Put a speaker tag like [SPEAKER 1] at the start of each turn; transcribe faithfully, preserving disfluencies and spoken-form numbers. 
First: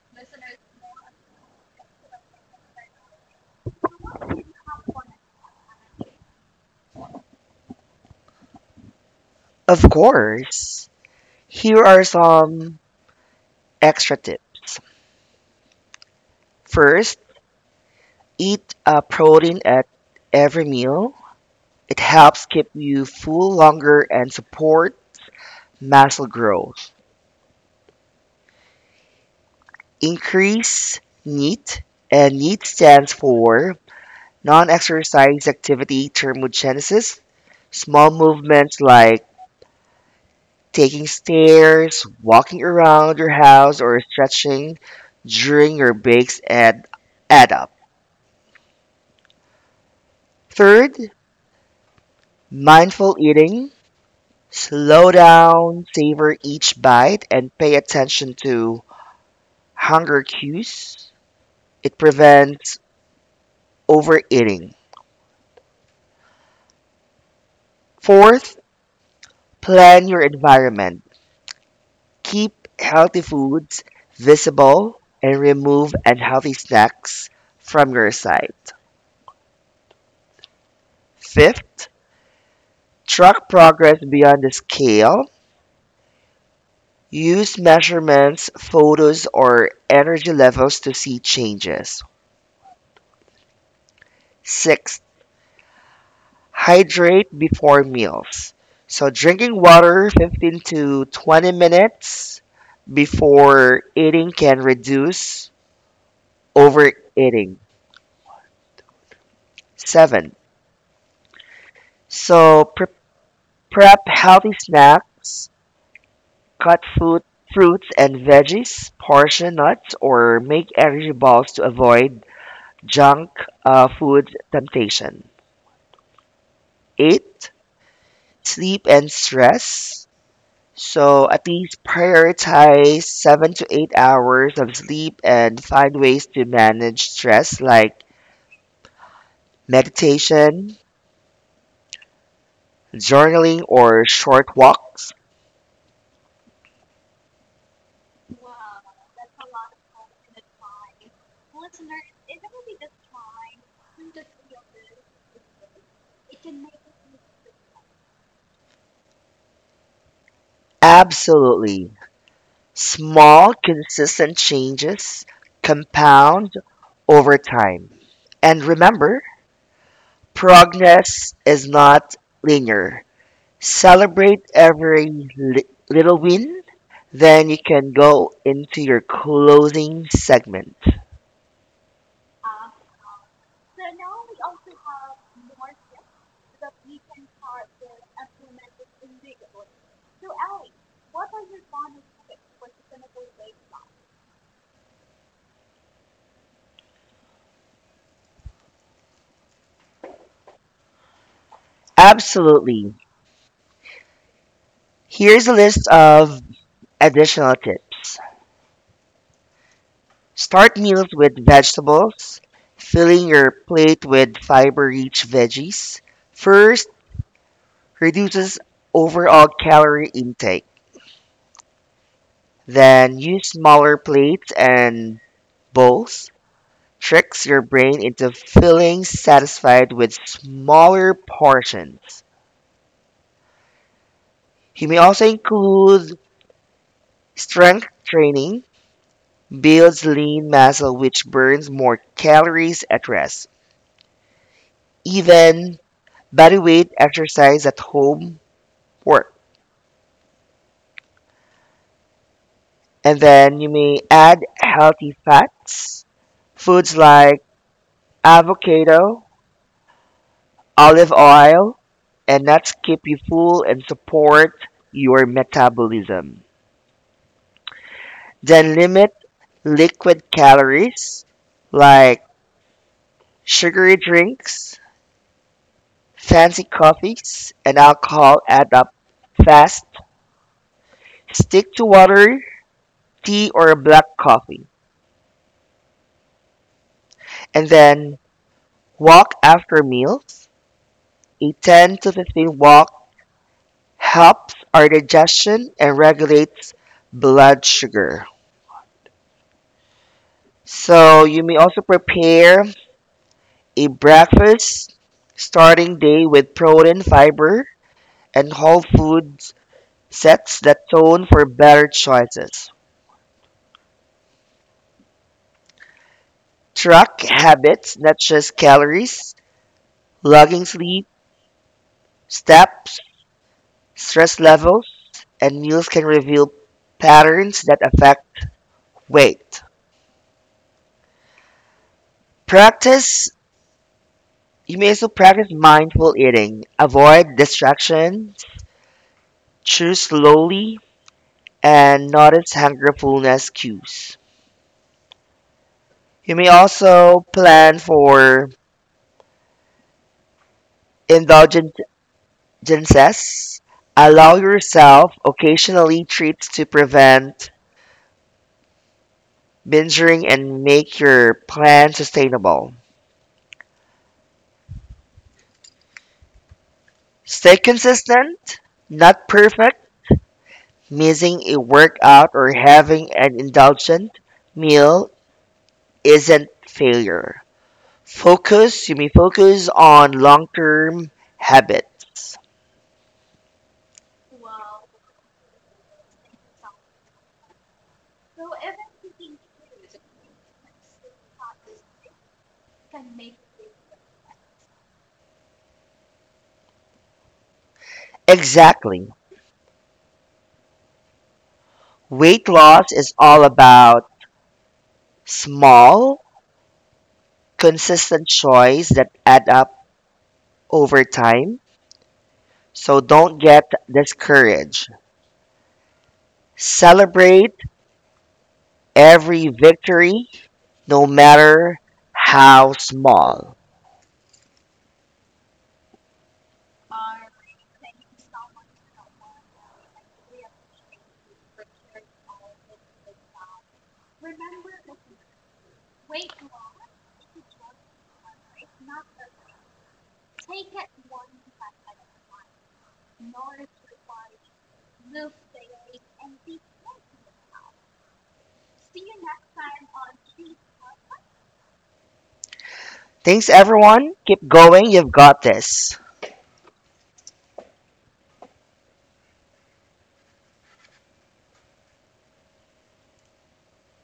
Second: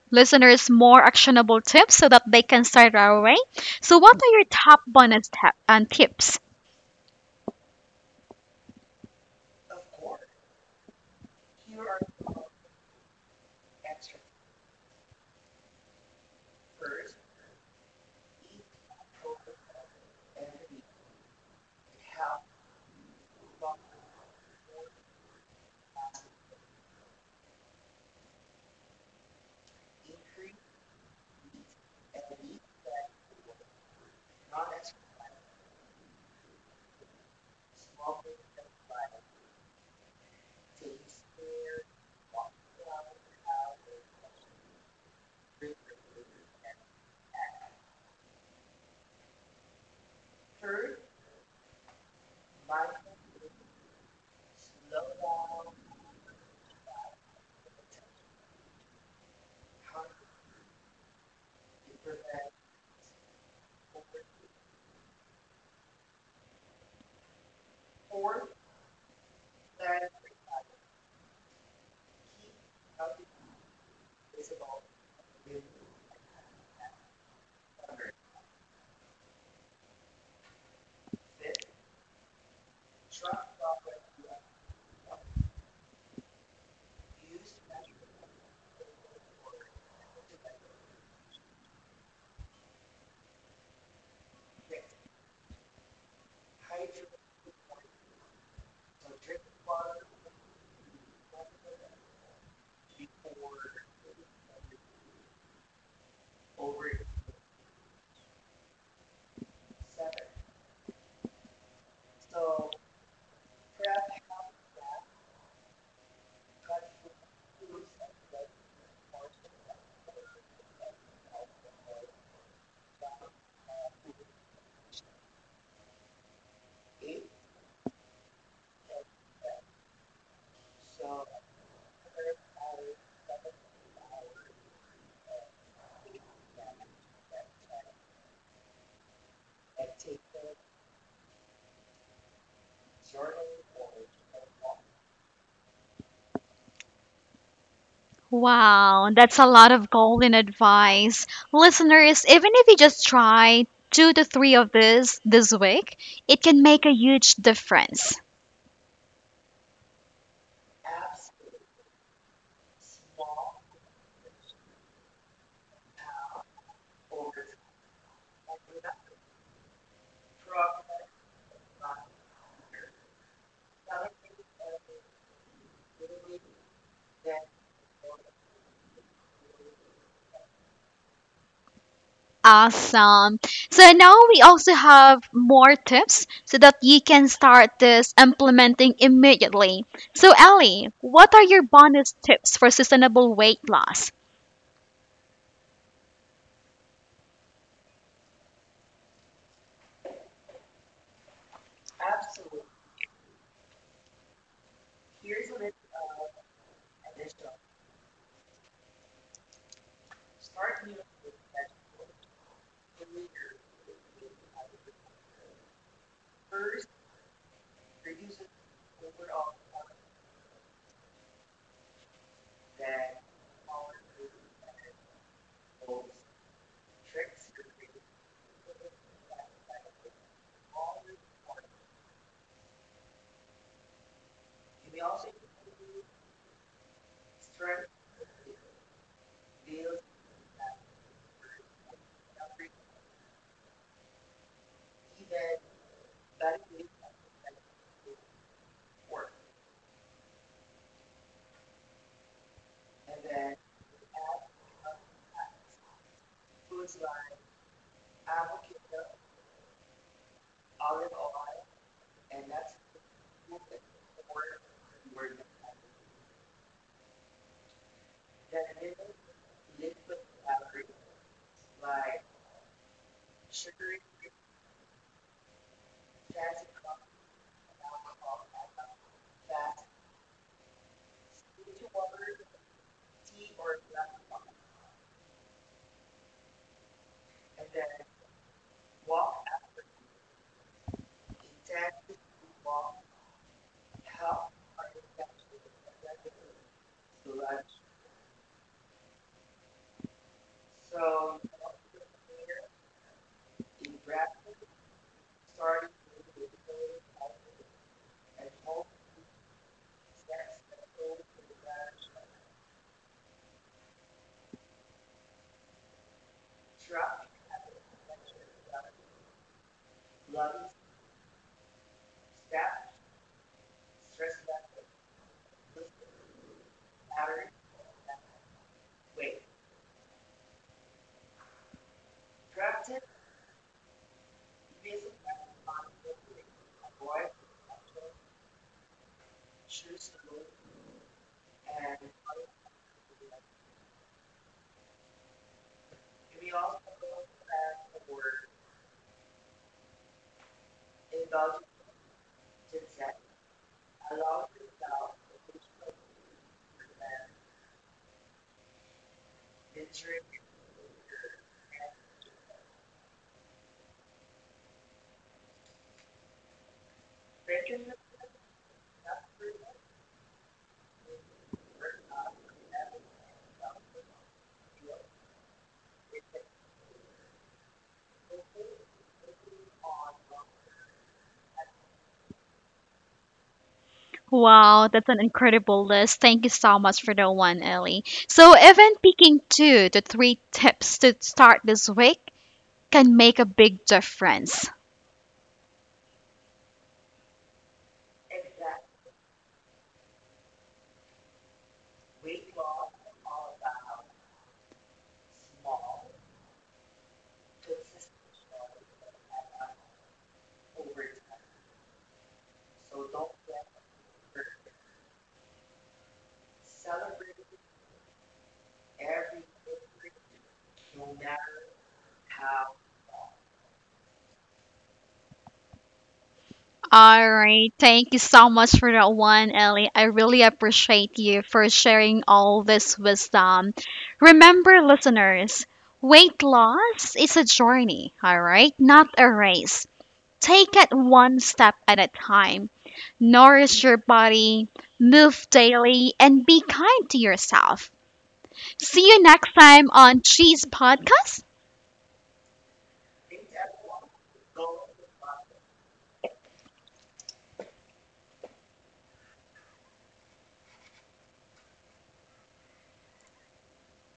[SPEAKER 1] listeners more actionable tips so that they can start right away. So, what are your top bonus tap and tips?
[SPEAKER 2] Of course. Here are some extra tips. First, eat a protein at every meal. It helps keep you full longer and support muscle growth. Increase NEAT, and NEAT stands for non-exercise activity thermogenesis. Small movements like taking stairs, walking around your house, or stretching during your breaks add, add up. Third, mindful eating, slow down, savor each bite, and pay attention to hunger cues. It prevents overeating. Fourth, plan your environment. Keep healthy foods visible and remove unhealthy snacks from your side. Fifth, track progress beyond the scale. Use measurements, photos, or energy levels to see changes. Sixth, hydrate before meals. So drinking water fifteen to twenty minutes before eating can reduce overeating. seven. So pre- prep healthy snacks, cut food, fruits and veggies, portion nuts or make energy balls to avoid junk uh, food temptation. eight. Sleep and stress. So at least prioritize seven to eight hours of sleep and find ways to manage stress like meditation, journaling, or short walks.
[SPEAKER 1] Wow, that's a lot of golden advice. Listeners, even if you just try two to three of this this week, it can make a huge difference.
[SPEAKER 2] Absolutely. Small, consistent changes compound over time. And remember, progress is not linear. Celebrate every li- little win, then you can go into your closing segment.
[SPEAKER 1] Awesome. So now we also have more tips so that you can start this implementing immediately. So, Ellie, what are your bonus tips for sustainable weight loss?
[SPEAKER 2] Absolutely. Here's a list of additional tips. Start meals with vegetables, filling your plate with fiber-rich veggies. First, reduces overall calorie intake. Then use smaller plates and bowls. Tricks your brain into feeling satisfied with smaller portions. You may also include strength training builds lean muscle which burns more calories at rest. Even body weight exercise at home work. And then you may add healthy fats. Foods like avocado, olive oil, and nuts keep you full and support your metabolism. Then limit liquid calories like sugary drinks, fancy coffees, and alcohol add up fast. Stick to water tea or black coffee. And then walk after meals. A ten to fifteen walk helps our digestion and regulates blood sugar. So you may also prepare a breakfast starting day with protein, fiber, and whole foods sets the tone for better choices. Track habits, not just calories, logging sleep, steps, stress levels, and meals can reveal patterns that affect weight. Practice, you may also practice mindful eating. Avoid distractions, chew slowly, and notice hunger fullness cues. You may also plan for indulgences. Allow yourself occasionally treats to prevent binging and make your plan sustainable. Stay consistent, not perfect. Missing a workout or having an indulgent meal isn't failure. Focus, you may focus on long term habits.
[SPEAKER 1] Wow, that's an incredible list. Thank you so much for that one, Ellie. So, even picking two to three tips to start this week can make a big difference.
[SPEAKER 2] Exactly. Weight loss is all about small, consistent choices that add up over time. So don't get discouraged. Celebrate every victory, no matter how small.
[SPEAKER 1] All right. Thank you so much for that one, Ellie. I really appreciate you for sharing all this wisdom. Remember, listeners, weight loss is a journey, all right? Not a race. Take it one step at a time. Nourish your body, move daily, and be kind to yourself. See you next time on Cheese Podcast.
[SPEAKER 2] Thanks, everyone. Keep going. You've got this.